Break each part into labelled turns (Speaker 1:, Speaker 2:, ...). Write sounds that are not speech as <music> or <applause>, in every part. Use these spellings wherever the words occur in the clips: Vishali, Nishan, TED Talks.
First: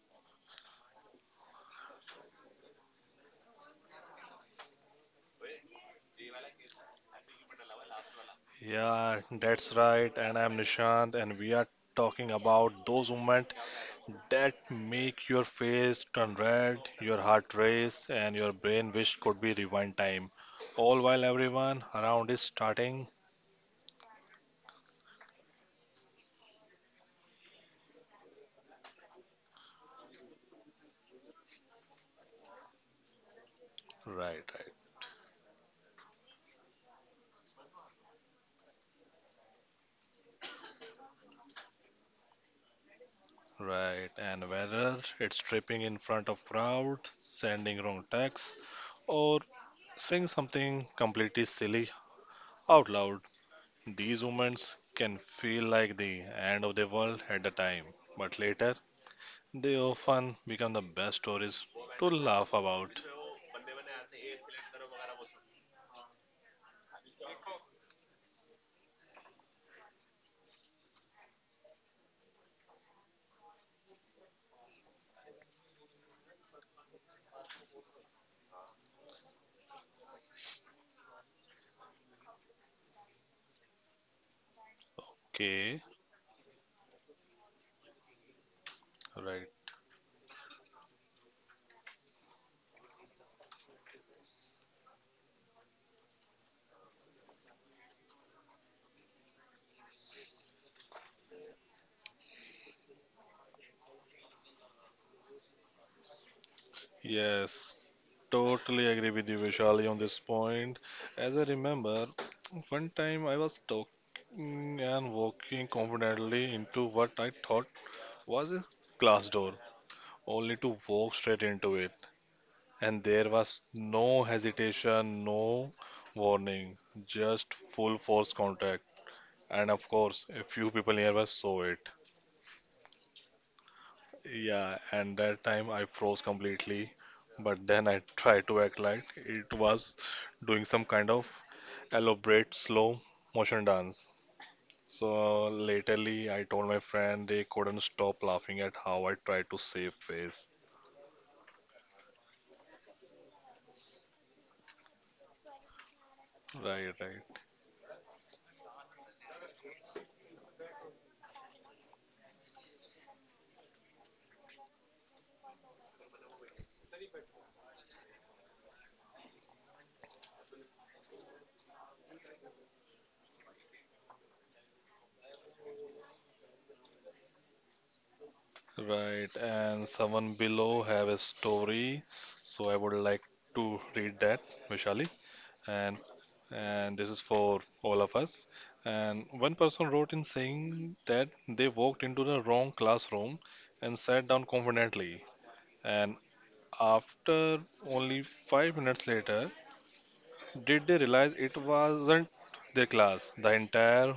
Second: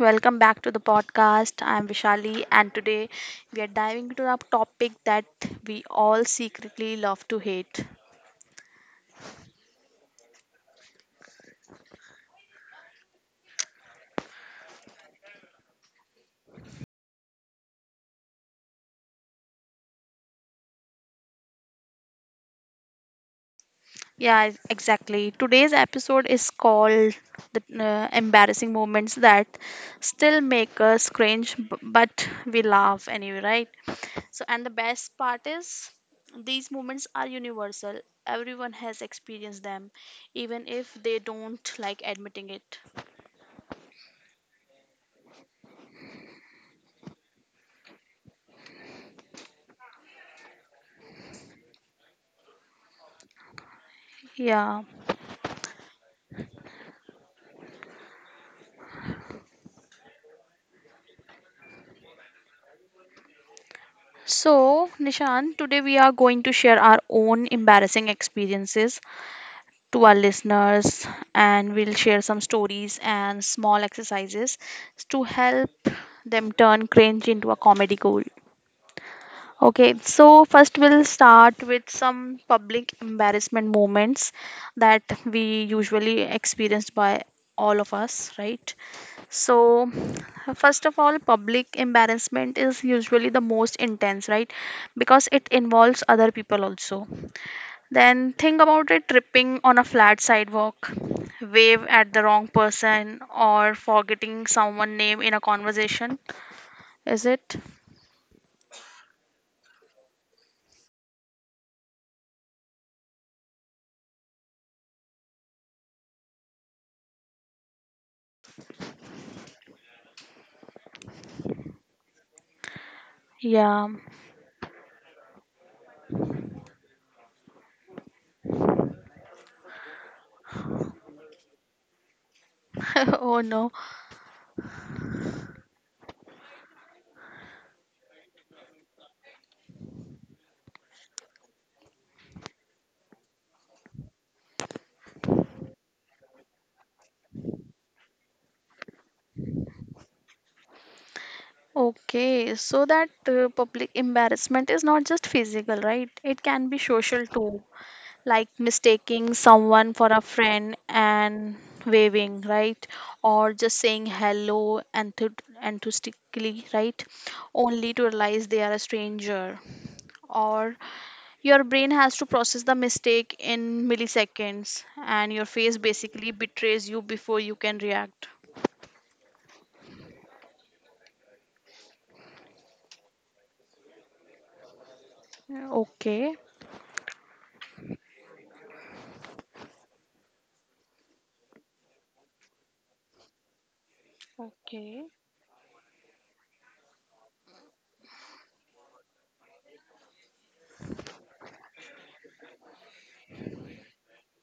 Speaker 1: welcome back to the podcast. I'm Vishali, and today we are diving into a topic that we all secretly love to hate.
Speaker 2: Yeah, that's right. And I'm Nishant, and we are talking about those moments that make your face turn red, your heart race, and your brain wish could be rewind time. All while everyone around is starting
Speaker 1: Yeah, exactly. Today's episode is called the embarrassing moments that still make us cringe, but we laugh anyway, right? So,
Speaker 2: right,
Speaker 1: and the
Speaker 2: right.
Speaker 1: best part is these moments are universal. Everyone has experienced them, even if they don't like admitting it.
Speaker 2: Right, and whether it's tripping in front of crowd, sending wrong texts, or saying something completely silly out loud, these
Speaker 1: Yeah.
Speaker 2: moments can feel like the end of the world at the time. But later, they often become the best stories to laugh about.
Speaker 1: So, Nishan, today we are going to share our own embarrassing experiences to our listeners, and we'll share some stories and small exercises to help them turn cringe into a comedy gold. Okay, so first we'll start with some public embarrassment moments that we
Speaker 2: Okay,
Speaker 1: usually experienced by all of us, right?
Speaker 2: right.
Speaker 1: So, first of all, public embarrassment is usually the most intense, right? Because it involves other people also. Then think about it, tripping on a flat sidewalk, wave at the wrong person, or forgetting someone's name in a conversation. Is it?
Speaker 2: Yes, totally agree with you, Vishali, on this point. As I remember, one time I was talking and walking confidently into what I thought was a glass door, only to walk straight into it. And there was
Speaker 1: Yeah.
Speaker 2: no hesitation, no warning, just full force contact. And of course, a few people nearby saw it.
Speaker 1: <laughs> Oh no.
Speaker 2: Yeah, and that time I froze completely. But then I tried to act like it was doing some kind of elaborate slow motion dance. So latterly, I told my friend they couldn't stop laughing at how I tried to save face.
Speaker 1: Okay, so that public embarrassment is not just physical, right? It can be
Speaker 2: Right,
Speaker 1: social
Speaker 2: right,
Speaker 1: too, like mistaking someone for a friend and waving, right? Or just saying hello enthusiastically, right? Only to realize they are a stranger. Or your brain has to process the mistake in milliseconds, and your face basically betrays you before you can react.
Speaker 2: right. And someone below have a story, so I would like to read that, Vishali. And
Speaker 1: Okay.
Speaker 2: and this is for all of us. And one person wrote in saying that they walked into the wrong classroom and sat down
Speaker 1: Okay.
Speaker 2: confidently. And after only 5 minutes later, did they realize it wasn't their class? The entire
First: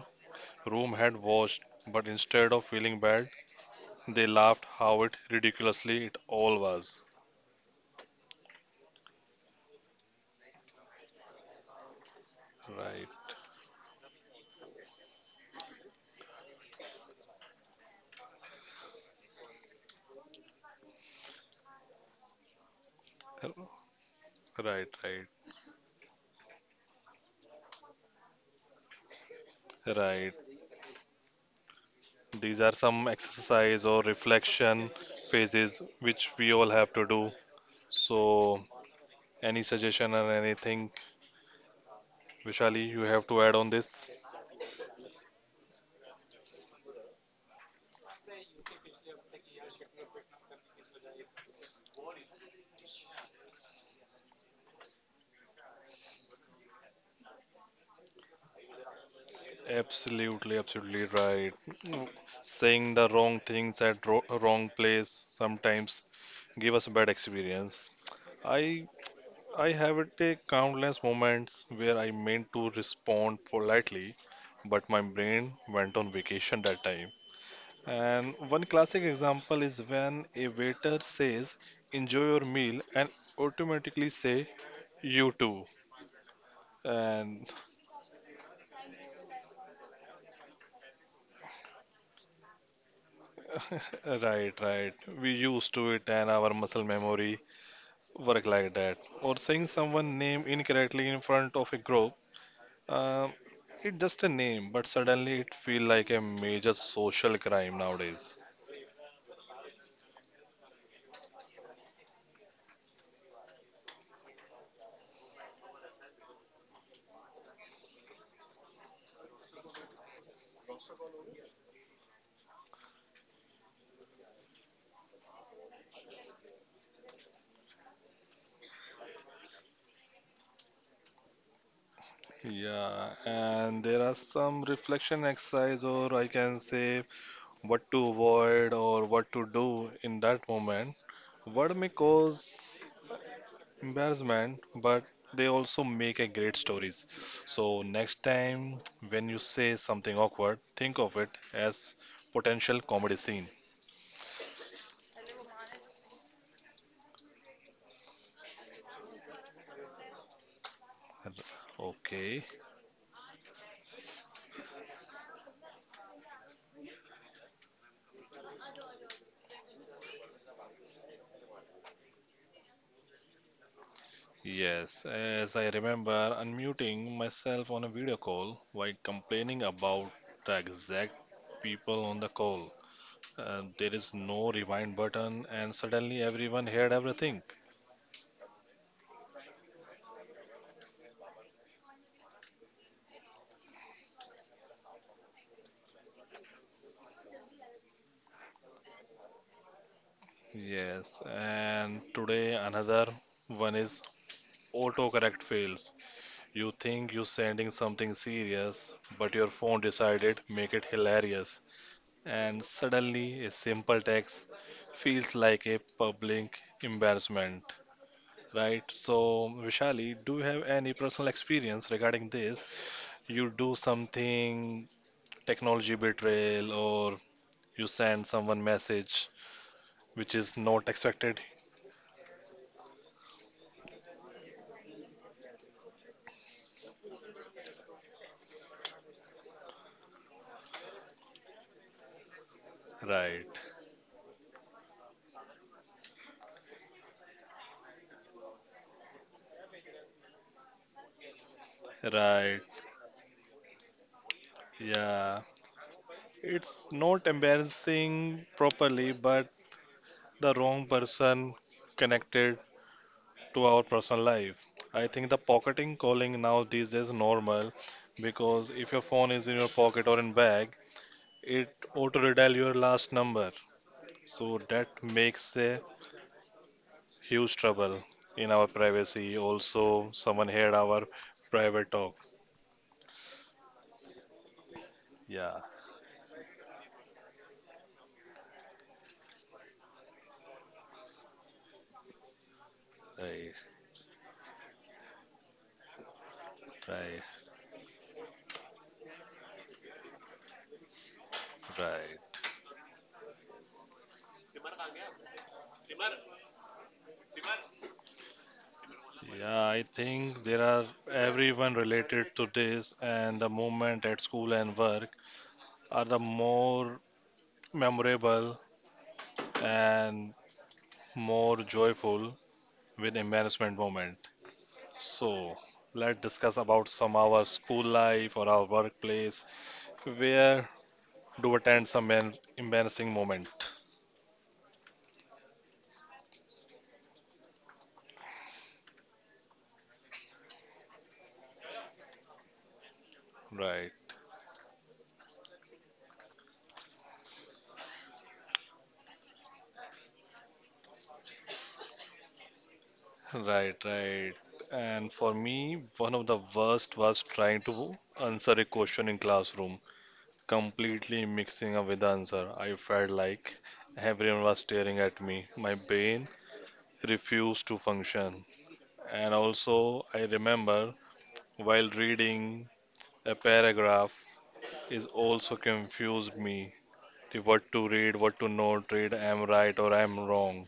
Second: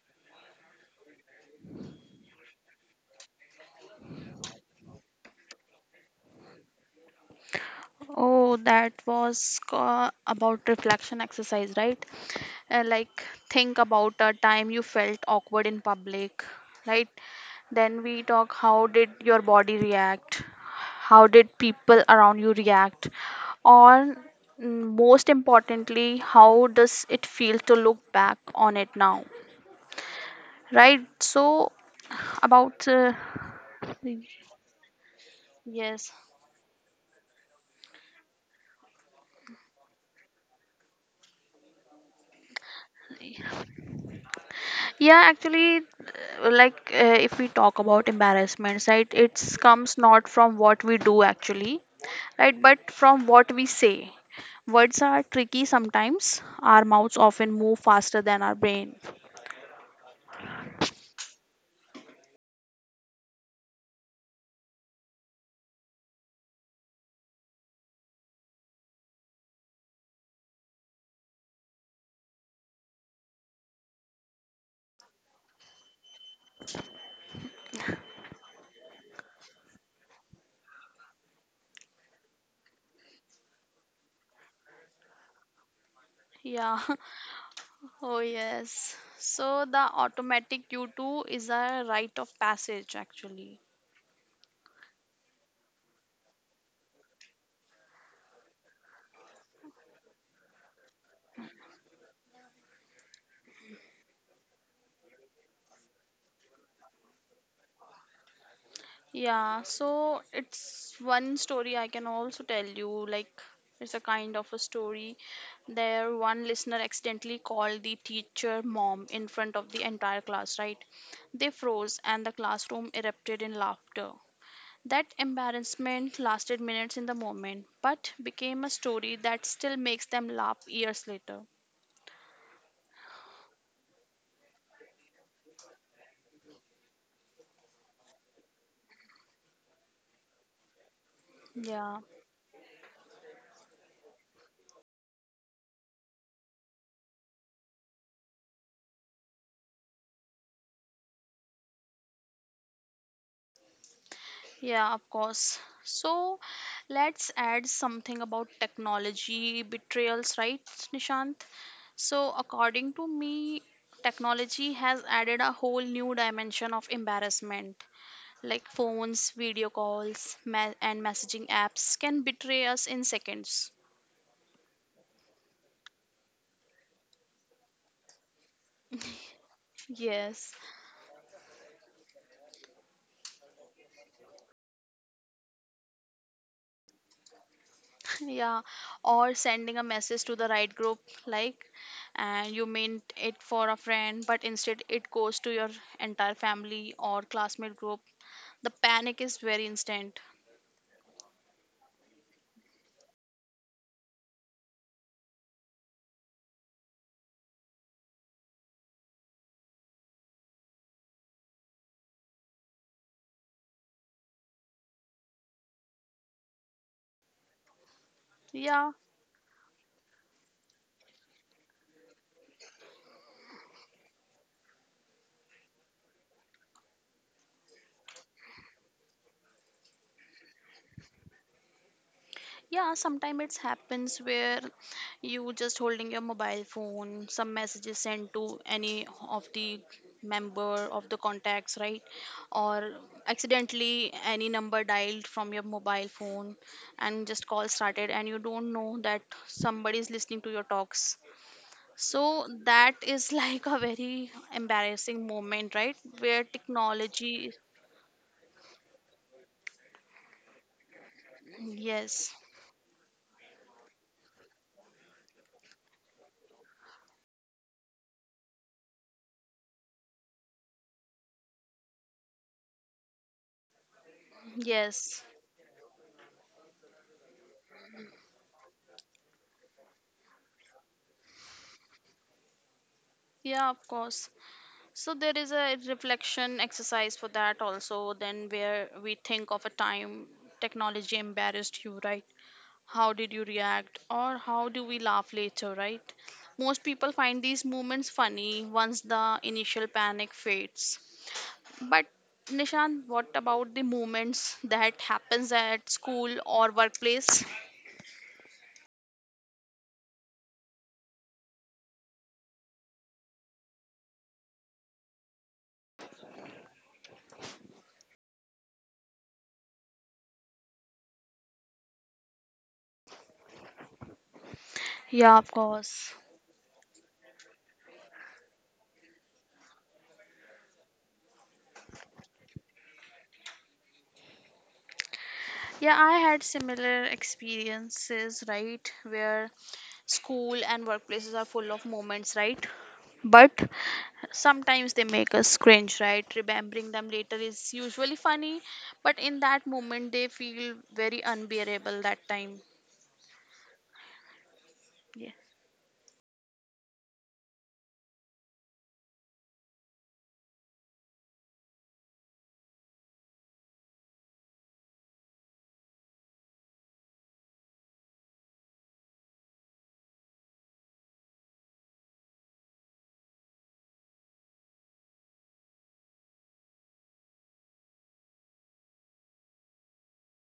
Speaker 2: room had watched, but instead of feeling bad, they laughed how it ridiculously it all was.
Speaker 1: Oh, that was about reflection exercise, right? Uh,
Speaker 2: Right,
Speaker 1: like think about a time you felt awkward in public, right? Then we talk, how did your body react? How did people around you react? Or
Speaker 2: right,
Speaker 1: most
Speaker 2: right,
Speaker 1: importantly, how does it feel to look back on it now?
Speaker 2: right.
Speaker 1: Right? So
Speaker 2: These are
Speaker 1: about
Speaker 2: some exercise or reflection phases
Speaker 1: yes.
Speaker 2: which we all have to do. So, any suggestion or anything, Vishali, you have to add on this?
Speaker 1: Yeah, actually, like if we talk about embarrassments, right, it comes not from what we do actually, right, but from what we say. Words are tricky sometimes. Our mouths often move faster than our brain.
Speaker 2: Absolutely, absolutely right. Mm, Saying the wrong things at wrong place sometimes give us a bad experience. I I have it a countless moments where I meant to respond politely, but my brain went on vacation that time. And one classic example is when a waiter says, enjoy your meal, and automatically say, you too.
Speaker 1: Yeah.
Speaker 2: And
Speaker 1: <laughs> Oh, yes. So the automatic U2 is a rite of passage actually.
Speaker 2: <laughs> right, right. We used to it and our muscle memory work like that. Or saying someone name incorrectly in front of a group. Um, it's just a name, but suddenly it feel like a major social crime nowadays.
Speaker 1: Yeah, so it's one story I can also tell you. Like, it's a kind of a story. There, one listener accidentally called the teacher mom in front of the entire class, right? They froze, and the classroom erupted in laughter. That embarrassment lasted minutes in the moment, but became a story that still makes them laugh years later.
Speaker 2: Yeah, and there are some reflection exercise, or I can say what to avoid or what to do in that moment. Word may
Speaker 1: Yeah.
Speaker 2: cause embarrassment, but they also make a great stories. So next time when you say something awkward, think of it as potential comedy scene.
Speaker 1: Yeah, of course. So let's add something about technology betrayals, right, Nishant? So,
Speaker 2: Okay,
Speaker 1: according to me, technology has added a whole new dimension of embarrassment. Like phones, video calls, and messaging apps can betray us in seconds.
Speaker 2: yes, as I remember unmuting myself on a video call while complaining about
Speaker 1: Yes.
Speaker 2: the exact people on the call. There is no rewind button, and suddenly everyone heard everything.
Speaker 1: Yeah, or sending a message to the right group, like, and you meant it for a friend, but instead it goes to your entire family or classmate group. The panic is very instant.
Speaker 2: Yes, and today another one is autocorrect fails. You think you're sending something serious, but your phone decided make it hilarious, and suddenly a simple text feels like a public embarrassment, right?
Speaker 1: Yeah.
Speaker 2: So, Vishali, do you have any personal experience regarding this? You do something technology betrayal, or you send someone message which is not expected,
Speaker 1: Yeah, sometimes it happens where you just holding your mobile phone, some messages sent to any of the member of the contacts, right? Or
Speaker 2: right?
Speaker 1: accidentally any number dialed from your mobile phone and just call started and you don't know that somebody is listening to your talks. So
Speaker 2: Right.
Speaker 1: that is <laughs> like a very embarrassing
Speaker 2: Yeah.
Speaker 1: moment, right? Where
Speaker 2: It's not
Speaker 1: technology,
Speaker 2: embarrassing properly, but the wrong person
Speaker 1: yes,
Speaker 2: connected to our personal life. I think the pocketing calling now these days normal because if your phone is in your pocket or in bag, it auto redial your last number. So that
Speaker 1: yes.
Speaker 2: makes a huge trouble in our privacy. Also, someone heard our private talk.
Speaker 1: Yeah, of course. So there is
Speaker 2: Yeah.
Speaker 1: a reflection exercise for that also, then where we think of a time technology embarrassed you, right? How did you
Speaker 2: Right,
Speaker 1: react? Or how do we laugh later, right? Most people
Speaker 2: right,
Speaker 1: find these moments funny once the initial panic fades. But
Speaker 2: right.
Speaker 1: Nishan, what about the moments that happens at school or workplace?
Speaker 2: Yeah, I think there are everyone related to this, and the moment at school and work are the more memorable and more joyful with embarrassment moment.
Speaker 1: Yeah, of
Speaker 2: So
Speaker 1: course.
Speaker 2: let's discuss about some our school life or our workplace where do attend some embarrassing moment.
Speaker 1: Yeah, I had similar experiences, right? Where school and workplaces are full of moments, right? But
Speaker 2: Right,
Speaker 1: sometimes they make us cringe, right? Remembering them later is usually funny, but in that moment they feel very unbearable that time.
Speaker 2: right, right. And for
Speaker 1: Yeah.
Speaker 2: me, one of the worst was trying to answer a question in classroom completely mixing up with the answer. I felt like everyone was staring at me. My brain refused to function. And also, I remember while reading a paragraph is also confused me the what to read, what to not read, am right or am wrong.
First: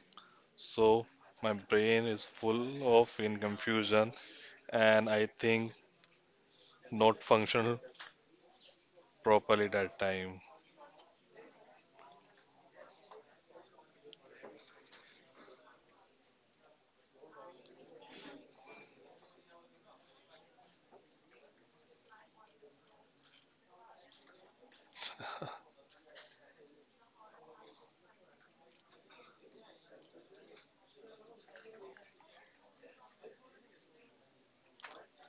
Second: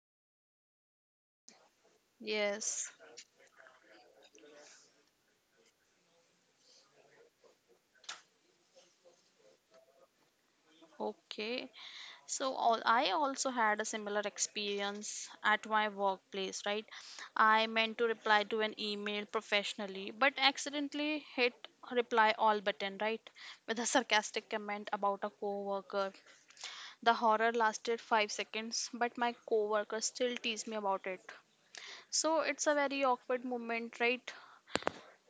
Speaker 2: So my brain is
Speaker 1: Yes.
Speaker 2: full of in confusion and I think not functional properly that time.
Speaker 1: Okay. So all I also had a similar experience at my workplace, right? I meant to reply to an email professionally, but accidentally hit reply all button, right? With a sarcastic comment about a coworker. The horror lasted 5 seconds, but my coworker still teased me about it. So it's a very awkward moment, right?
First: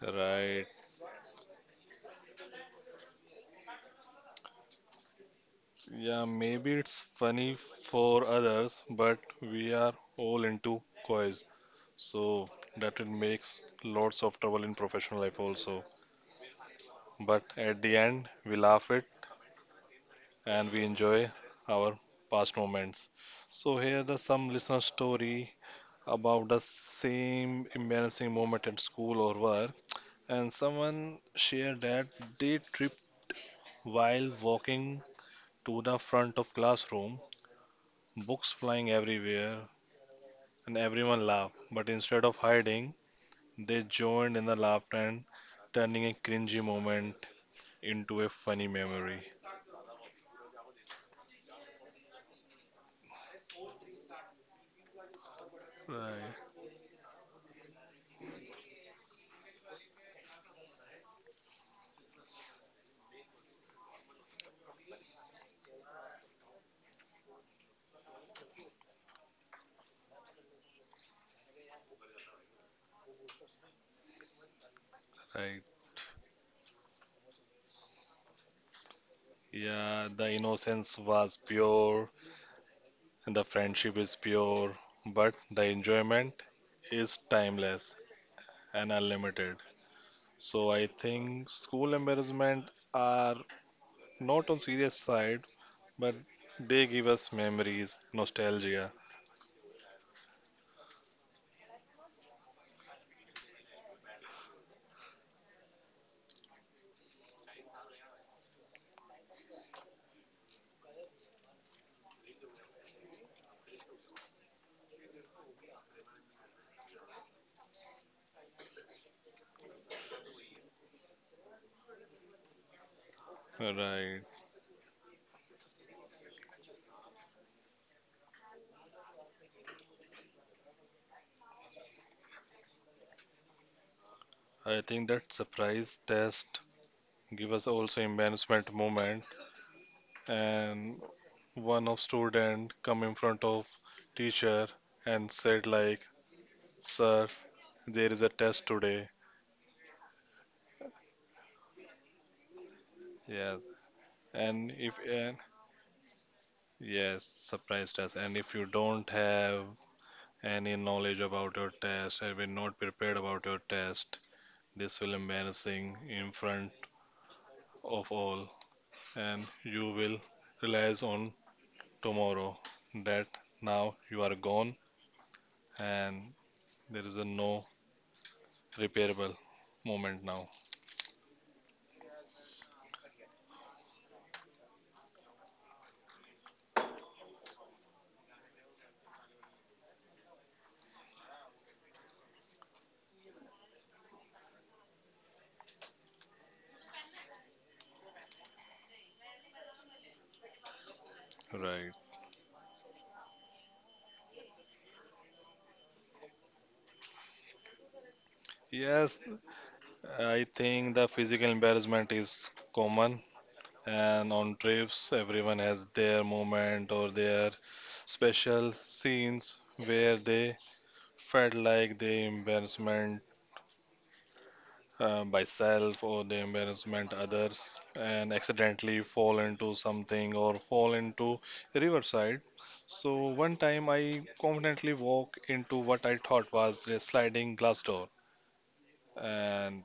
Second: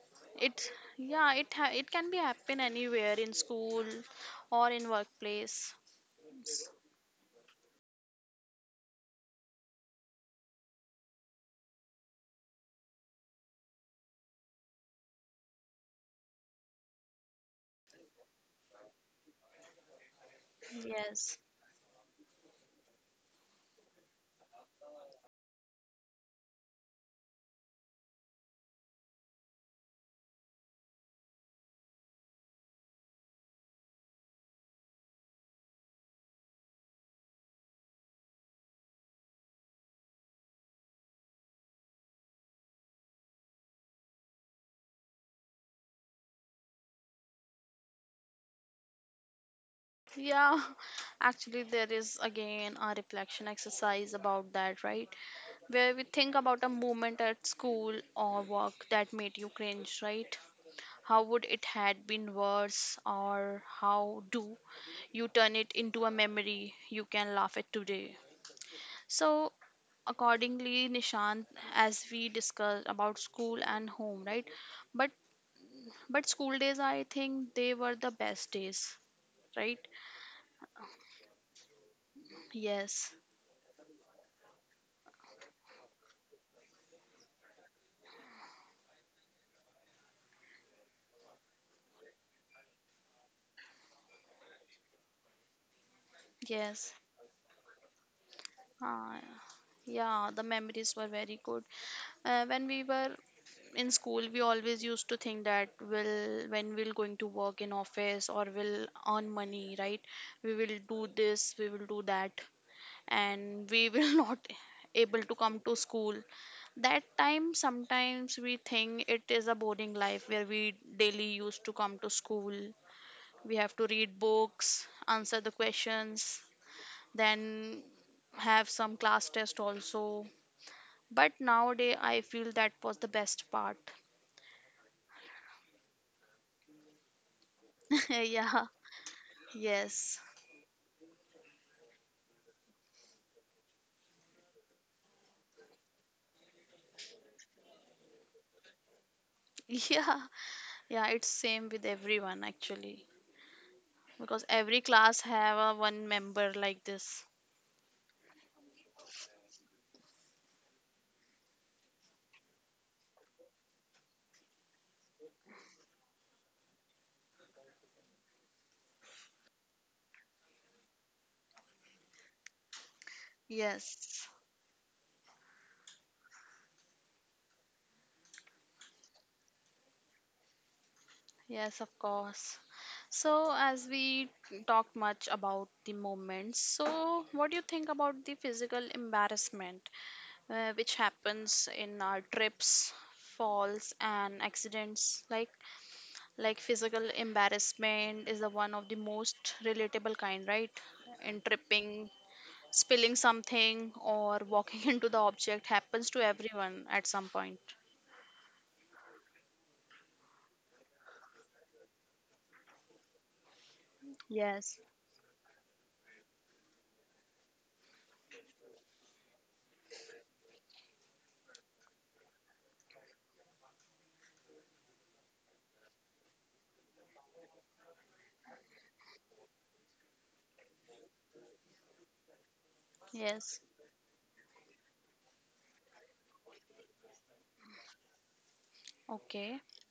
Speaker 2: Right.
Speaker 1: It yeah, it can be happen anywhere in school or in workplace.
Speaker 2: Yeah, maybe it's funny for others, but we are all into coys, so that it makes lots of trouble in professional life also. But at the end, we laugh it and we enjoy
Speaker 1: Yes.
Speaker 2: our past moments. So here the some listener story about the same embarrassing moment at school or work, and someone shared that they tripped while walking to the front of classroom, books flying everywhere, and everyone laughed. But instead of hiding, they joined in the laughter and turning a cringy moment into a funny memory.
Speaker 1: Yeah, <laughs> actually, there is again a reflection exercise about that, right? Where we
Speaker 2: Right,
Speaker 1: think about a moment at school or work that made you cringe, right? How would it had been worse, or how do you turn it into a memory you can laugh at today? So, accordingly, Nishant, as we discussed about school and home, right? But
Speaker 2: right.
Speaker 1: but school days, I think they were the best days, right?
Speaker 2: Yeah, the innocence was pure,
Speaker 1: Yes.
Speaker 2: and the friendship is pure, but the enjoyment is timeless and unlimited. So I think school embarrassment are not on serious side, but they
Speaker 1: Yes.
Speaker 2: give us memories, nostalgia.
Speaker 1: Uh, yeah, the memories were very good. When we were in school, we always used to think that when we'll going to work in office or we'll earn money, right? We will do this, we will do that, and we will <laughs> not able to come to school. That time, sometimes we think it is a boring life where we daily used to come to school. We have to read
Speaker 2: Right.
Speaker 1: books, answer the questions, then have some class test also, but nowadays I feel that was the best part.
Speaker 2: I think that surprise test give us also
Speaker 1: <laughs> Yeah.
Speaker 2: embarrassment moment
Speaker 1: Yes.
Speaker 2: and one of student come in front of teacher and said like sir there is a test today.
Speaker 1: <laughs> Yeah. Yeah, it's same with everyone actually,
Speaker 2: Yes,
Speaker 1: because
Speaker 2: and
Speaker 1: every
Speaker 2: if,
Speaker 1: class
Speaker 2: and
Speaker 1: have a one member like this.
Speaker 2: yes, surprise test and if you don't have any knowledge about your test have been not prepared about your test this will embarrassing in front of all and you will realize on tomorrow that now you
Speaker 1: Yes.
Speaker 2: are gone and there is a no repairable moment now.
Speaker 1: Yes, of course. So as we talked much about the moments, so what do you think about the physical embarrassment, which happens in our trips, falls and accidents? Like physical embarrassment is the one of the most relatable kind, right? In tripping,
Speaker 2: Right.
Speaker 1: spilling something or walking <laughs> into the object happens to everyone at some point.
Speaker 2: Yes, I think the physical embarrassment is common, and on
Speaker 1: Yes.
Speaker 2: trips, everyone has their moment or their special scenes where they felt like they embarrassment by self or they embarrassment others and accidentally fall into something or fall into a riverside. So
Speaker 1: Yes.
Speaker 2: one time I confidently walked into what I thought was a sliding glass door
Speaker 1: Okay.
Speaker 2: and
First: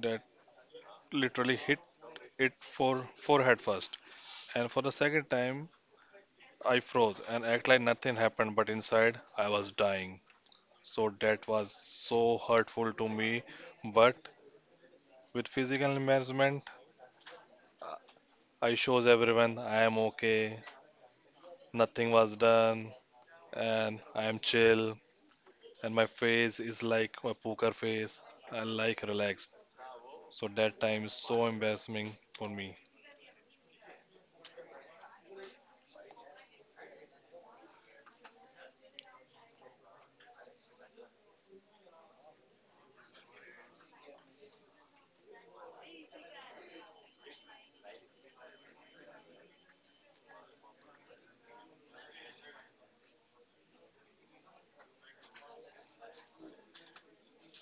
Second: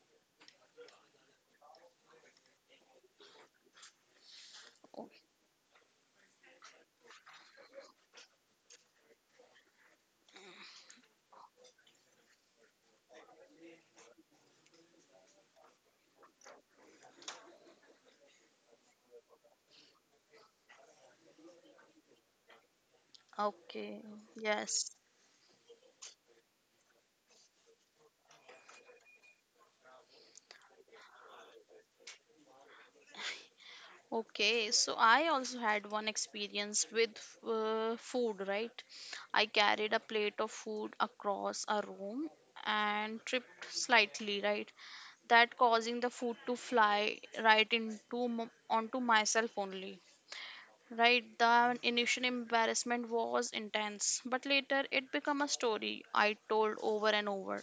Speaker 2: that literally hit it for forehead first. And for the
Speaker 1: O-
Speaker 2: second time, I froze and act like nothing happened, but inside I was dying. So that was so hurtful to me. But with physical embarrassment, I shows everyone I am okay, nothing was done, and
Speaker 1: okay.
Speaker 2: I am
Speaker 1: Yes.
Speaker 2: chill, and my face is like a poker face, I like relaxed. So that time is so embarrassing for me.
Speaker 1: Okay, so I also had one experience with food, right? I carried a plate of food across a room and tripped slightly, right? That causing the food to fly right into onto myself only. Right, the initial embarrassment was intense, but later it became a story I told over and over.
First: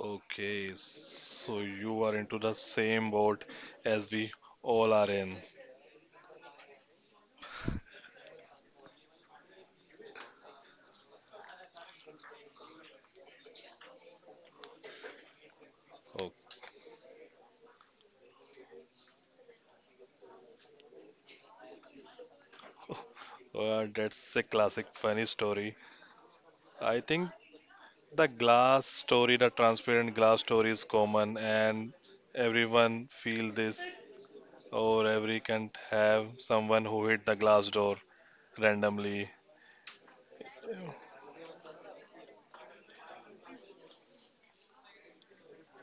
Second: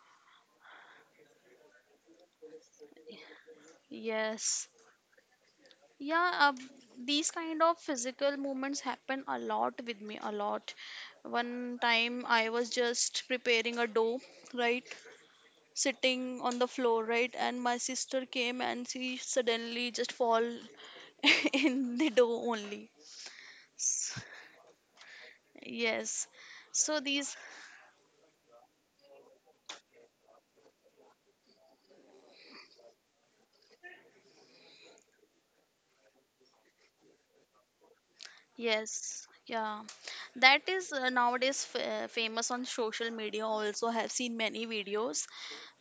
Speaker 2: Okay, so you are into the same boat as we
Speaker 1: Yes.
Speaker 2: all are in.
Speaker 1: Yeah, these kind of physical movements happen a lot with me, a lot. One time I was just preparing a dough, right?
Speaker 2: Okay.
Speaker 1: Sitting on the floor, right? And my sister came and she suddenly just fall <laughs> in the dough only.
Speaker 2: Oh, <laughs> well,
Speaker 1: S-
Speaker 2: that's a classic funny story.
Speaker 1: Yes. So
Speaker 2: I think
Speaker 1: these,
Speaker 2: the glass story, the transparent glass story is common and everyone feel this or every can have someone who hit the glass door
Speaker 1: yes,
Speaker 2: randomly.
Speaker 1: yeah. That is nowadays f famous on social media. Also have seen many videos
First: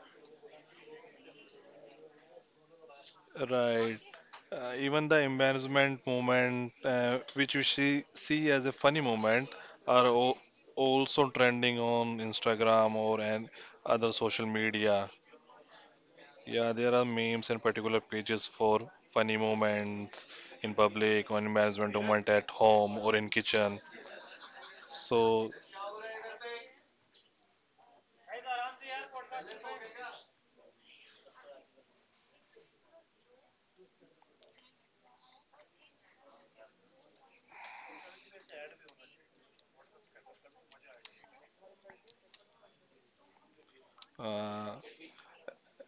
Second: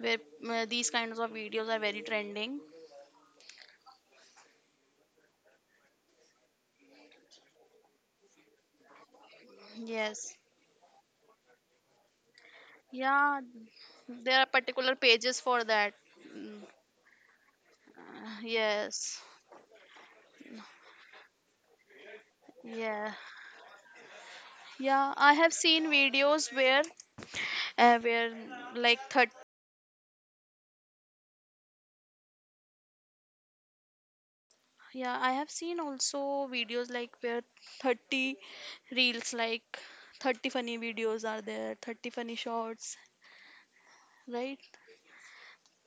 Speaker 1: where these kinds of videos are very trending.
Speaker 2: Right. Even the embarrassment moment, which see as a funny moment, are
Speaker 1: Yes.
Speaker 2: also trending on Instagram or
Speaker 1: Yeah,
Speaker 2: and other
Speaker 1: there
Speaker 2: social
Speaker 1: are particular
Speaker 2: media.
Speaker 1: pages for that. Mm.
Speaker 2: Yeah, there are memes and particular pages for
Speaker 1: Yes.
Speaker 2: funny moments in public or embarrassment moment at home
Speaker 1: Yeah.
Speaker 2: or in kitchen.
Speaker 1: Yeah, I
Speaker 2: So,
Speaker 1: have seen videos where uh, where like 30 Yeah, I have seen also videos like where 30 reels, like 30 funny videos are there, 30 funny shorts, right?
Speaker 2: uh,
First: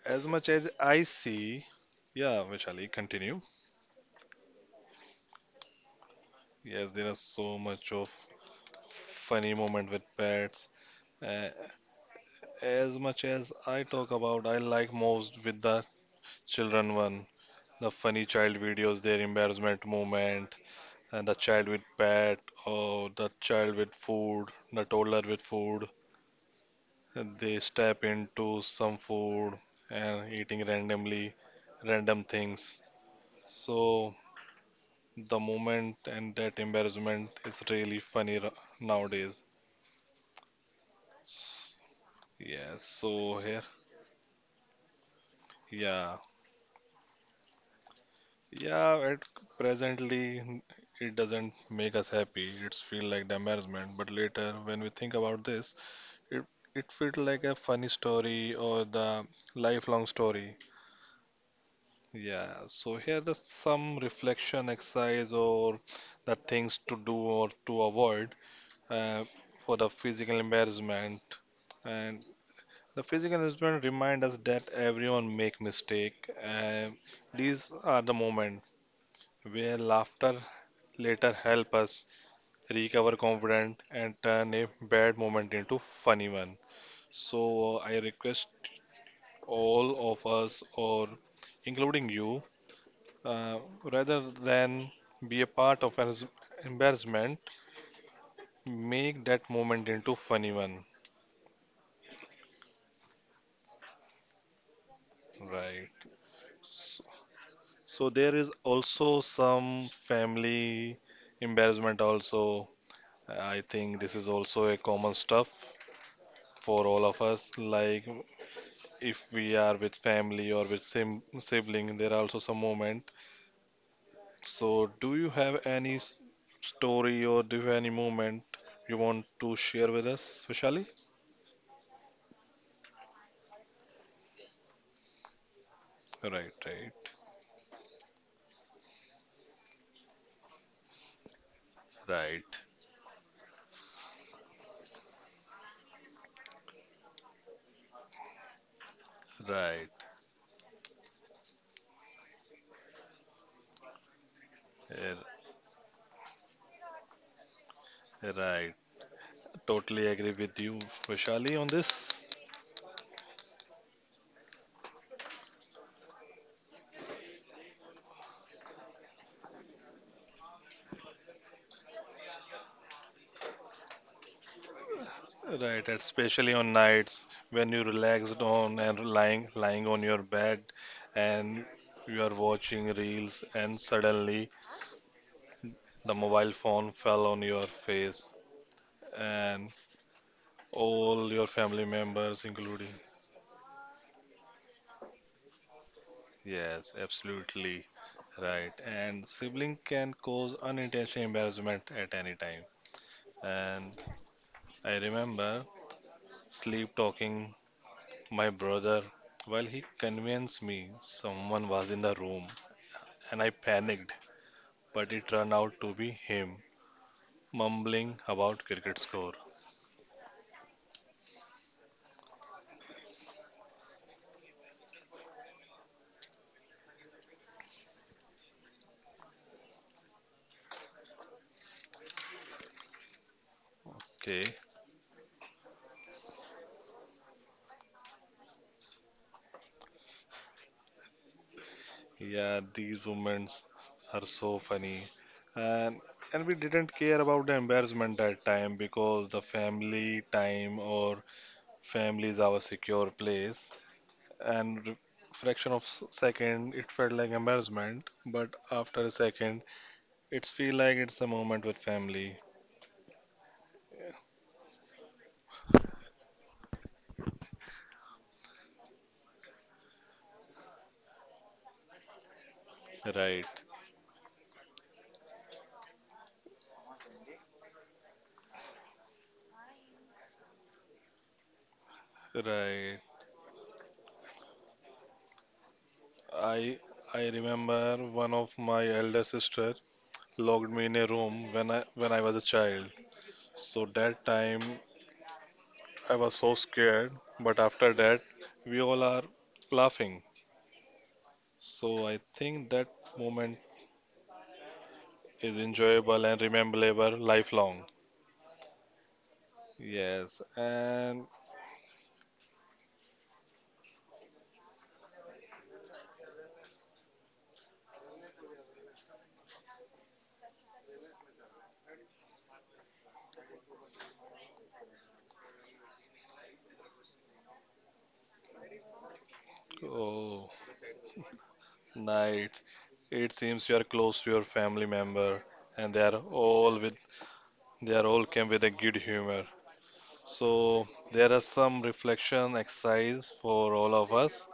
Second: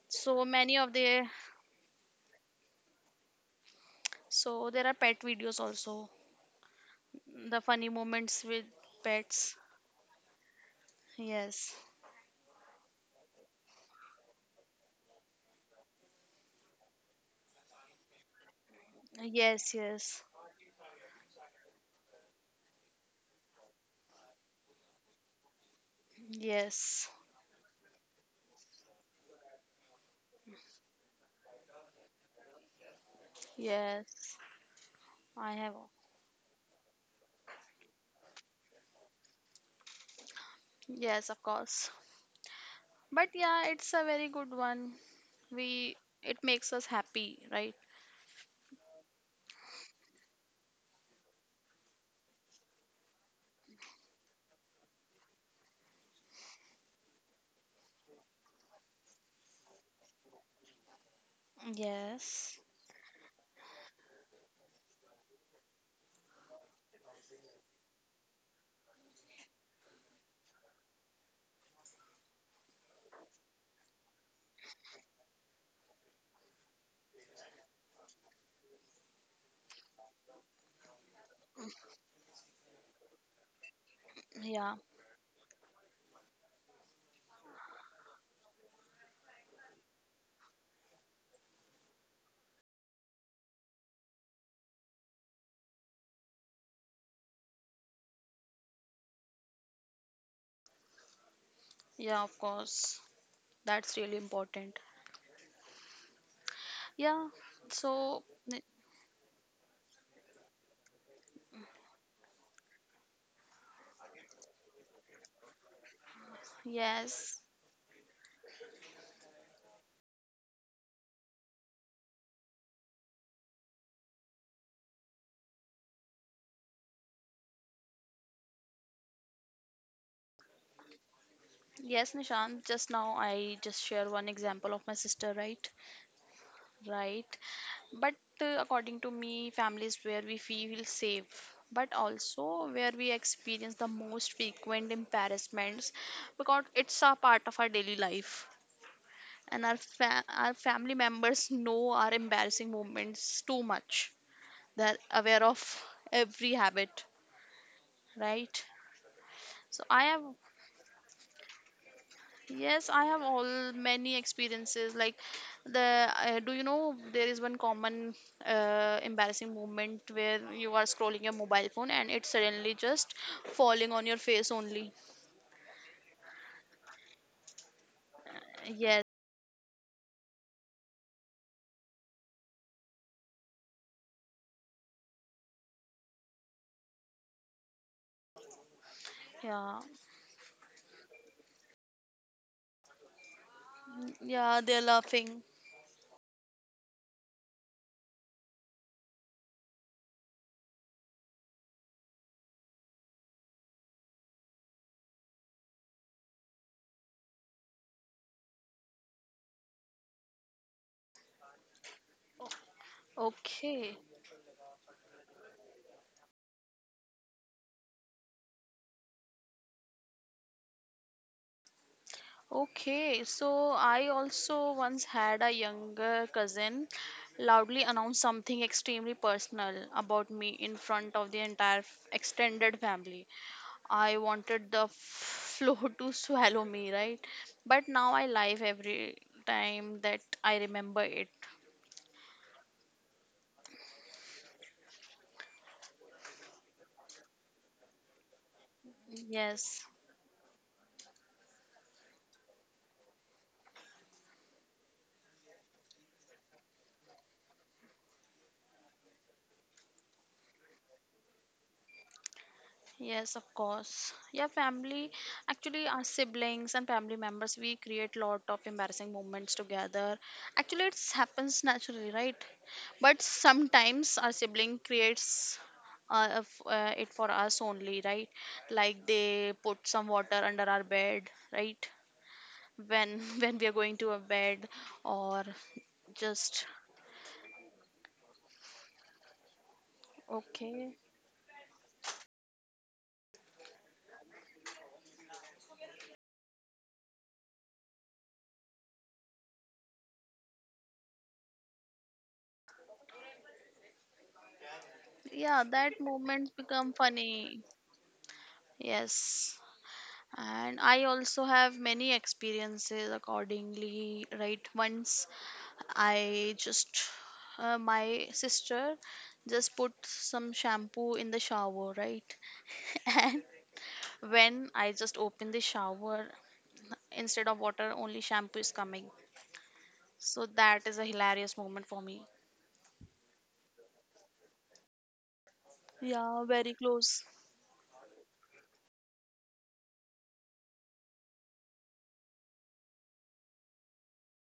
Speaker 2: as
Speaker 1: So
Speaker 2: much as
Speaker 1: many of
Speaker 2: I
Speaker 1: the,
Speaker 2: see, yeah, Vishali, continue.
Speaker 1: so there are pet videos also.
Speaker 2: Yes, there are so
Speaker 1: The funny
Speaker 2: much of
Speaker 1: moments with
Speaker 2: funny
Speaker 1: pets.
Speaker 2: moment with pets. Uh,
Speaker 1: Yes.
Speaker 2: As much as I talk about, I like most with the children one. The funny child videos, their
Speaker 1: Yes,
Speaker 2: embarrassment
Speaker 1: yes.
Speaker 2: moment, and the child with pet, or the child with food, the toddler with food.
Speaker 1: Yes.
Speaker 2: They step into some food and eating randomly, random things. So
Speaker 1: Yes,
Speaker 2: the
Speaker 1: I have.
Speaker 2: moment and that embarrassment is really funny nowadays.
Speaker 1: Yes, of
Speaker 2: S-
Speaker 1: course.
Speaker 2: Yes,
Speaker 1: But
Speaker 2: so here,
Speaker 1: yeah, it's a very good one. We,
Speaker 2: yeah.
Speaker 1: it makes us happy, right?
Speaker 2: Yeah, at presently it doesn't make us happy. It's feel like embarrassment. But later, when we think about this, it it felt like a funny story or the lifelong story. Yeah.
Speaker 1: Yes.
Speaker 2: So here there's some reflection exercise or the things to do or to avoid uh, for the physical embarrassment. And the physical embarrassment remind us that everyone make mistake. And these are the moment where laughter later help us recover confidence and turn a
Speaker 1: Yeah.
Speaker 2: bad moment into funny one. So I request all of us, or including you, uh, rather than be a part of an embarrassment, make that moment into funny one.
Speaker 1: Yeah, of course. That's really important.
Speaker 2: Right. So,
Speaker 1: Yeah.
Speaker 2: so
Speaker 1: So
Speaker 2: there is
Speaker 1: n-
Speaker 2: also some family embarrassment also. I think this is also a common stuff for all of
Speaker 1: yes.
Speaker 2: us. Like if we are with family or with sibling, there are also some moment. So, do you have any story or do you have any moment you want to share with us, Vishali?
Speaker 1: Yes, Nishant, just now I just share one example of my sister, right?
Speaker 2: Right, right,
Speaker 1: Right. But according to me, families where we feel safe, but
Speaker 2: right,
Speaker 1: also where we experience the most frequent embarrassments because it's a part of our daily life. And our,
Speaker 2: right,
Speaker 1: our family members know our embarrassing moments too much. They're
Speaker 2: eh,
Speaker 1: aware of every habit, right?
Speaker 2: right.
Speaker 1: So I
Speaker 2: Totally
Speaker 1: have,
Speaker 2: agree with you, Vishali, on this.
Speaker 1: yes, I have all many experiences. Like the do you know there is one common embarrassing moment where you are scrolling your mobile phone and it's suddenly just falling on your face only.
Speaker 2: Right, especially on nights when you relaxed on
Speaker 1: Yes,
Speaker 2: and lying on your bed and you are watching reels and suddenly the mobile phone fell on your face and
Speaker 1: yeah.
Speaker 2: all your family members including.
Speaker 1: Mm, yeah, they're laughing.
Speaker 2: Yes, absolutely right. And sibling can cause unintentional embarrassment at any time. And I remember sleep talking my brother while he convinced me someone was in the room and I
Speaker 1: Okay.
Speaker 2: panicked, but it turned out to be him mumbling about cricket score.
Speaker 1: Okay, so I also once had a younger cousin loudly announce something extremely personal about me in front of the entire extended family. I
Speaker 2: Okay.
Speaker 1: wanted the floor <laughs> to swallow me, right? But now I laugh every time that I remember it.
Speaker 2: Yeah, these women are so funny. And and we didn't care about the embarrassment that time because the
Speaker 1: Yes,
Speaker 2: family time or family is our secure place. And fraction of second, it felt like embarrassment, but after a second, it's feel like it's a moment with family.
Speaker 1: yes, of course. Yeah, family, actually, our siblings and family members, we create lot of embarrassing moments together. Actually, it happens naturally, right? But
Speaker 2: Right,
Speaker 1: sometimes our sibling creates it for us only, right? Like they put some water under our bed, right?
Speaker 2: right.
Speaker 1: When <laughs> when we are going to a bed or just
Speaker 2: I I remember one of my elder sister locked me in
Speaker 1: okay.
Speaker 2: a room when I was a child. So that time I was so scared, but after that, we all are laughing. So I think that moment is
Speaker 1: Yeah, that
Speaker 2: enjoyable and
Speaker 1: moments become
Speaker 2: rememberable
Speaker 1: funny.
Speaker 2: lifelong.
Speaker 1: Yes.
Speaker 2: Yes,
Speaker 1: And I
Speaker 2: and
Speaker 1: also have many experiences accordingly, right? Once I just, my sister just put some shampoo in the shower, right? <laughs> And when I just open the shower, instead of water only shampoo is coming. So
Speaker 2: oh,
Speaker 1: that is a hilarious moment for me.
Speaker 2: night. It seems you are close to your family member, and
Speaker 1: Yeah, very close.
Speaker 2: they are all came with a good humor. So there are some reflection exercise for all of us,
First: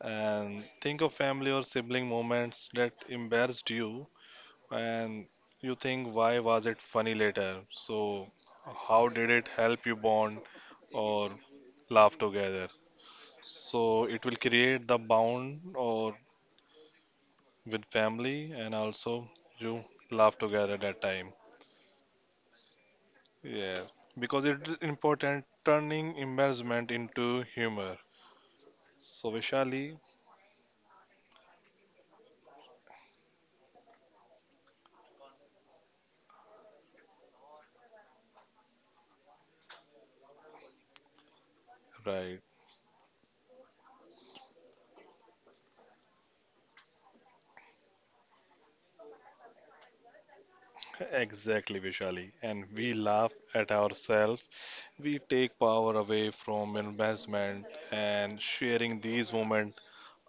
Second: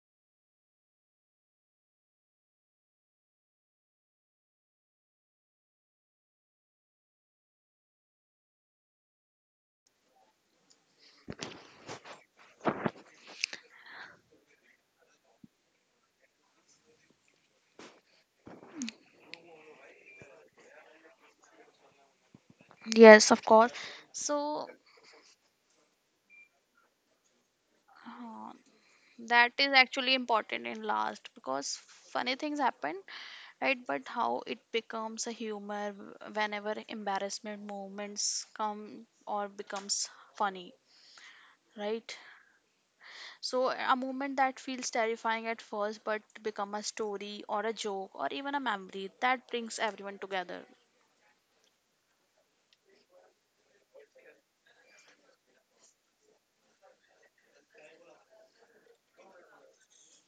Speaker 2: and think of family or sibling moments that embarrassed you and you think why was it funny later? So how did it help you bond or laugh together? So it will create the bond or with family and also you laugh together that time.
Speaker 1: Yes, of course.
Speaker 2: Yeah, because it
Speaker 1: So
Speaker 2: is important turning embarrassment into humor.
Speaker 1: uh,
Speaker 2: So
Speaker 1: that is
Speaker 2: Vishali,
Speaker 1: actually important in last because funny things happen, right? But how it becomes a humor whenever embarrassment moments come or becomes funny, right?
Speaker 2: right,
Speaker 1: So a moment that feels terrifying at first but become a story or a joke or even a memory that brings everyone together.
Speaker 2: exactly Vishali. And we laugh at ourselves. We take power away from embarrassment and sharing these moments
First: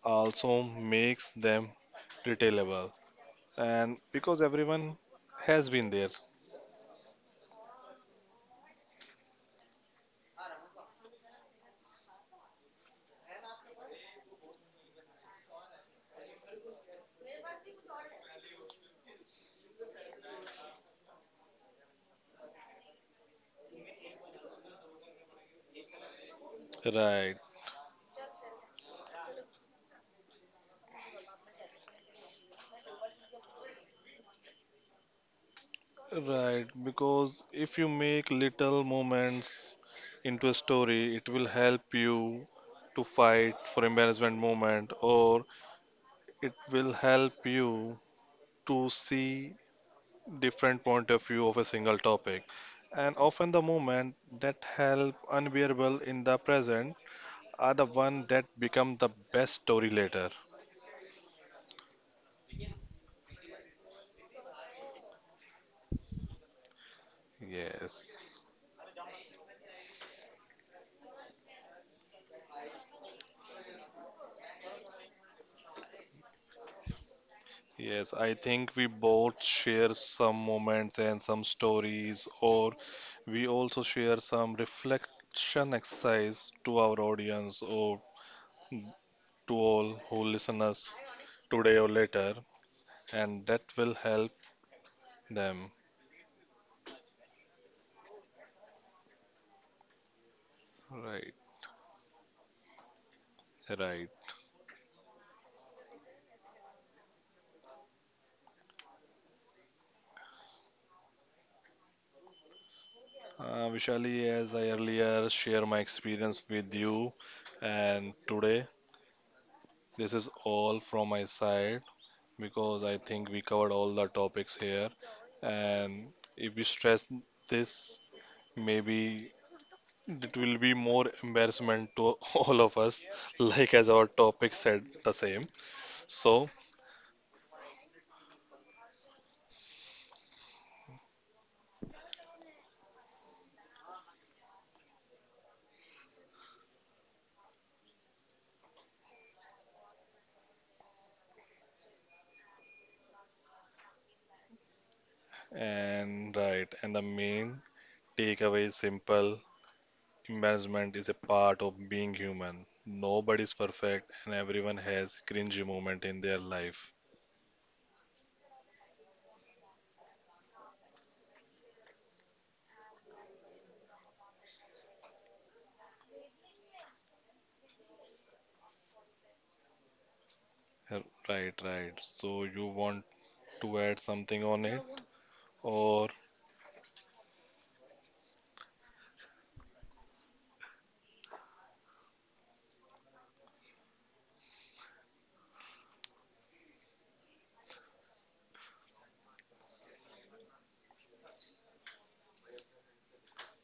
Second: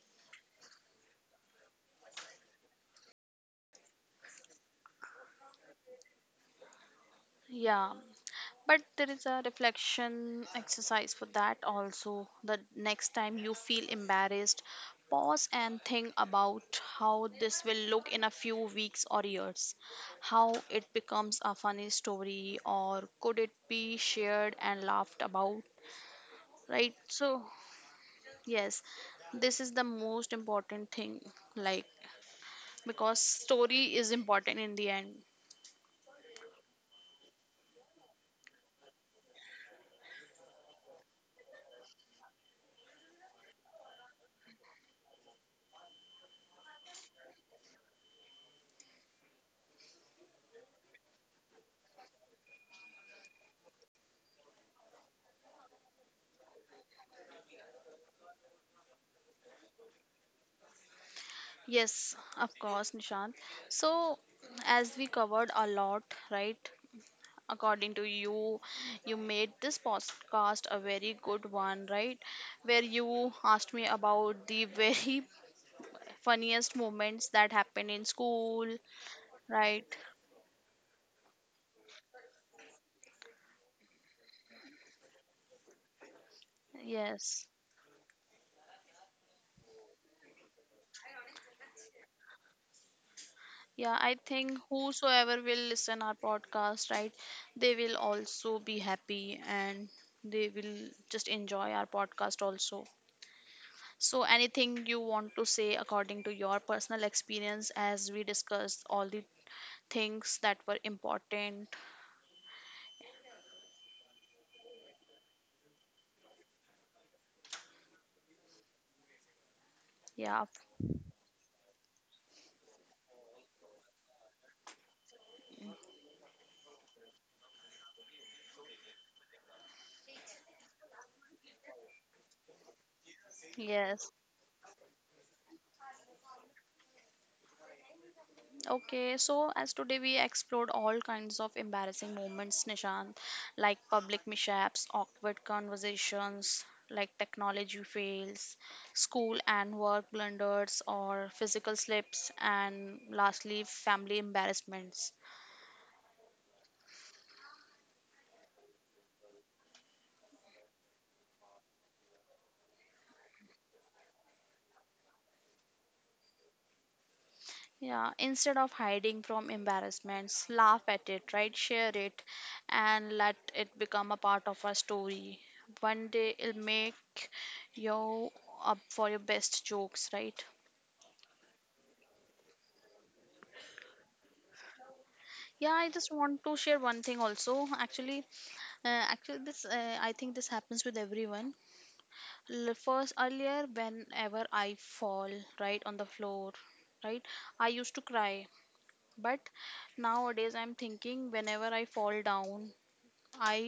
Speaker 2: also makes them retailable and because everyone has been there.
Speaker 1: Yeah. But there is a reflection exercise for that also. The next time you feel embarrassed, pause and think about how this will look in a few weeks or years. How it becomes a funny story, or could it be shared and laughed about? Right?
Speaker 2: Right,
Speaker 1: So, yes, this is the most important thing. Like, because story is important in the end.
Speaker 2: right, because if you make little moments into a story, it will help you to fight for embarrassment moment, or it will help you to see different point of view of a single topic, and often the moment that help unbearable in the present are the one that become the best story later.
Speaker 1: Yes, of course, Nishant. So, as we covered a lot, right? According to
Speaker 2: Yes.
Speaker 1: you, you made this podcast a very good one, right? Where you asked me about the very <laughs> funniest moments that happened in
Speaker 2: Yes, I
Speaker 1: school,
Speaker 2: think we both
Speaker 1: right?
Speaker 2: share some moments and some stories, or we also share some reflection exercise to our
Speaker 1: Yes.
Speaker 2: audience or to all who listen us today or later, and that
Speaker 1: Yeah,
Speaker 2: will
Speaker 1: I
Speaker 2: help
Speaker 1: think whosoever will
Speaker 2: them.
Speaker 1: listen our podcast, right, they will also be happy and they will just
Speaker 2: Right,
Speaker 1: enjoy our podcast also. So,
Speaker 2: right.
Speaker 1: anything you want to say according to your personal experience as we discussed all the things that were important?
Speaker 2: Vishali, as I earlier share my experience with you, and today this is
Speaker 1: Yeah,
Speaker 2: all from my side because I think we covered all the topics here, and if we stress this, maybe it will be more embarrassment to <laughs> all of us, like as our
Speaker 1: yes.
Speaker 2: topic said the same. So,
Speaker 1: Okay, so as today we explored all kinds of embarrassing moments, Nishant, like public mishaps, awkward conversations, like technology fails, school and work blunders, or physical slips, and lastly, family embarrassments.
Speaker 2: and right, and the main takeaway is simple. Embarrassment is a part of being human. Nobody's perfect, and everyone has cringy moment in their life.
Speaker 1: Yeah, instead of hiding from embarrassments, laugh at it, right? Share it and let it become a part of our story. One day it'll make you up for your best jokes, right?
Speaker 2: Uh, Right, right. So you want to add something on it,
Speaker 1: Yeah, I
Speaker 2: or
Speaker 1: just want to share one thing also. Actually, actually this I think this happens with everyone. First, earlier whenever I fall right on the floor, right? I used to cry. But nowadays I'm thinking whenever I fall down I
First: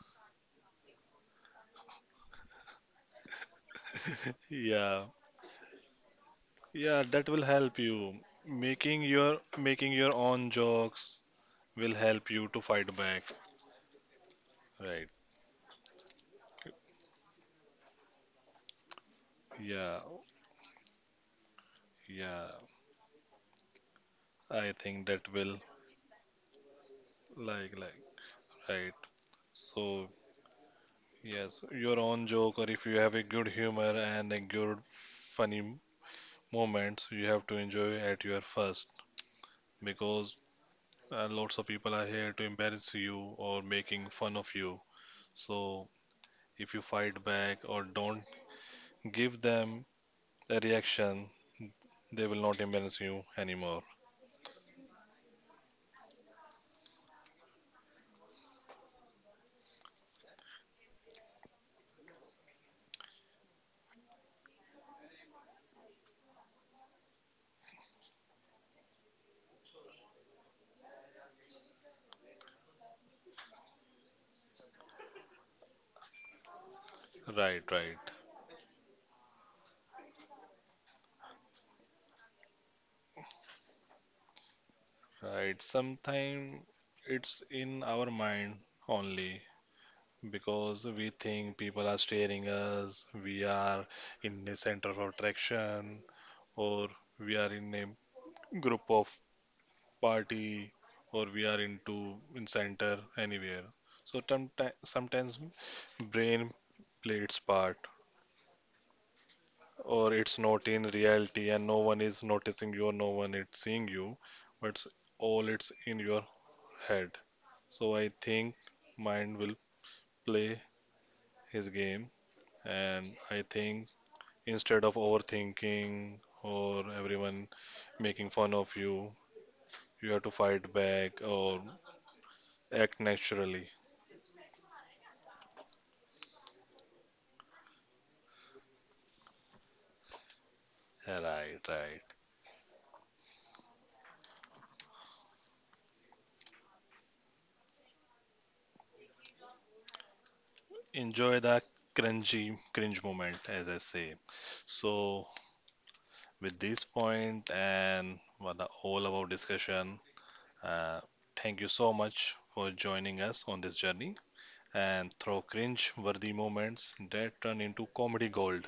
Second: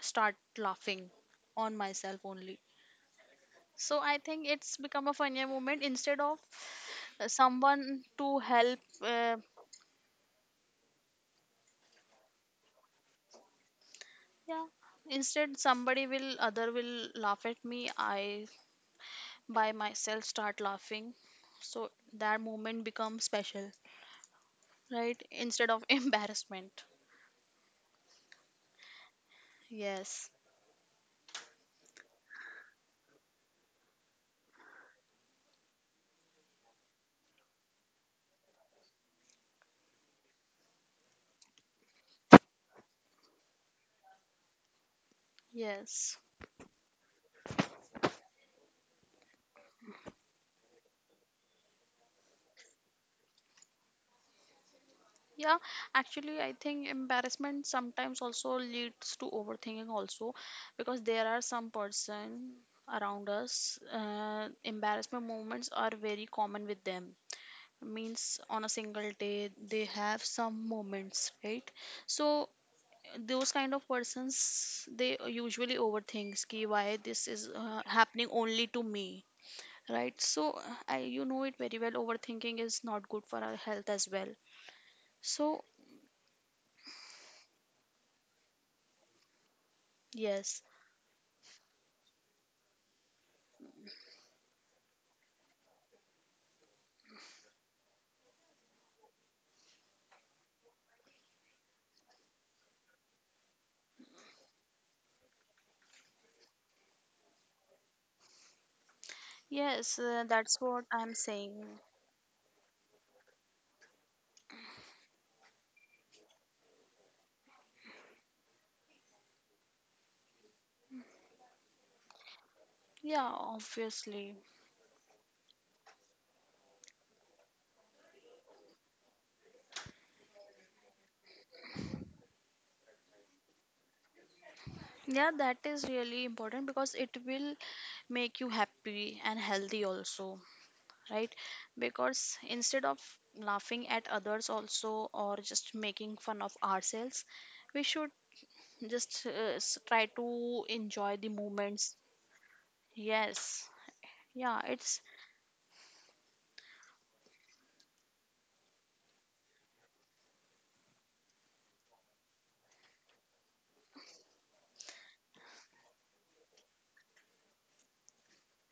Speaker 1: start laughing on myself only. So I think it's
Speaker 2: yeah,
Speaker 1: become a funnier moment instead of
Speaker 2: yeah, that will help
Speaker 1: someone
Speaker 2: you.
Speaker 1: to help.
Speaker 2: Making your making your own jokes will help you to fight back.
Speaker 1: Yeah,
Speaker 2: Right.
Speaker 1: instead somebody will other will laugh at me. I by
Speaker 2: Yeah.
Speaker 1: myself start laughing. So that
Speaker 2: Yeah.
Speaker 1: moment becomes special,
Speaker 2: I think
Speaker 1: right?
Speaker 2: that will
Speaker 1: Instead of <laughs> embarrassment.
Speaker 2: like right. So
Speaker 1: Yes,
Speaker 2: yes, your own joke or if you have a good humor and a good funny moments, you have to enjoy at your first because lots of people are here to embarrass you or making fun of you. So
Speaker 1: yes.
Speaker 2: if you fight back or don't give them a reaction, they will not embarrass you anymore.
Speaker 1: Yeah, actually, I think embarrassment sometimes also leads to overthinking also because there are some person around us, embarrassment moments are very common with them. Means on a single day they have some moments, right? So those kind of persons they usually overthinks ki why this is
Speaker 2: Right, right,
Speaker 1: happening only to me, right? So I you know it very well. Overthinking is not good for our health as well.
Speaker 2: right.
Speaker 1: So
Speaker 2: Sometimes it's in our mind only
Speaker 1: yes.
Speaker 2: because we think people are staring us, we are in the center of attraction, or we are in a group of party, or we are into in center anywhere. So sometimes brain play its part,
Speaker 1: Yes,
Speaker 2: or it's
Speaker 1: that's
Speaker 2: not in
Speaker 1: what I'm
Speaker 2: reality and
Speaker 1: saying.
Speaker 2: no one is noticing you, or no one is seeing you, but all it's in your head. So I think mind will play his game, and
Speaker 1: Yeah,
Speaker 2: I think
Speaker 1: obviously.
Speaker 2: instead of overthinking or everyone making fun of you, you have to fight back or act naturally.
Speaker 1: Yeah, that is really important because it will make you happy and healthy also, right?
Speaker 2: Right, right.
Speaker 1: Because instead of laughing at others also or just making fun of ourselves, we should just try to enjoy the
Speaker 2: Enjoy the
Speaker 1: moments.
Speaker 2: cringy cringe moment,
Speaker 1: Yes.
Speaker 2: as I say.
Speaker 1: Yeah, it's,
Speaker 2: So, with this point and what the all about discussion, uh, thank you so much for joining us on this journey and through cringe-worthy moments that turn into comedy gold.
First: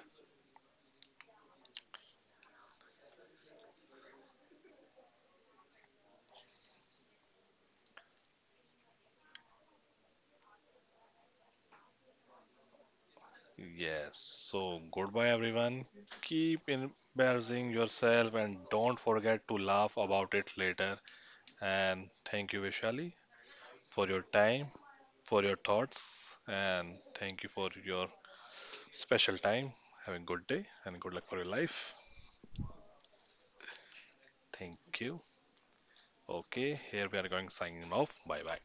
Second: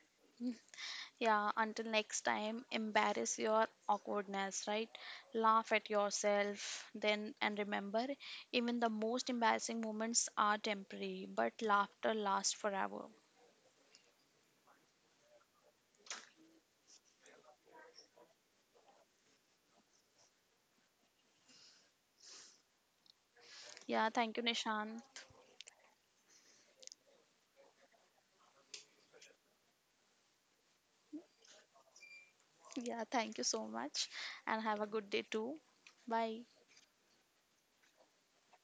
Speaker 1: yeah, until next time, embarrass your awkwardness, right? Laugh at yourself then, and remember, even the most embarrassing moments are temporary, but laughter lasts forever.
Speaker 2: Yes, so goodbye everyone. Keep embarrassing yourself and don't forget to laugh about it later. And thank you, Vishali, for
Speaker 1: Yeah,
Speaker 2: your
Speaker 1: thank you,
Speaker 2: time,
Speaker 1: Nishan.
Speaker 2: for your thoughts, and thank you for your special time. Have a good day and good luck for your life.
Speaker 1: Yeah, thank you so much, and have a
Speaker 2: Thank
Speaker 1: good
Speaker 2: you.
Speaker 1: day too. Bye.
Speaker 2: Okay, here we are going signing off. Bye bye.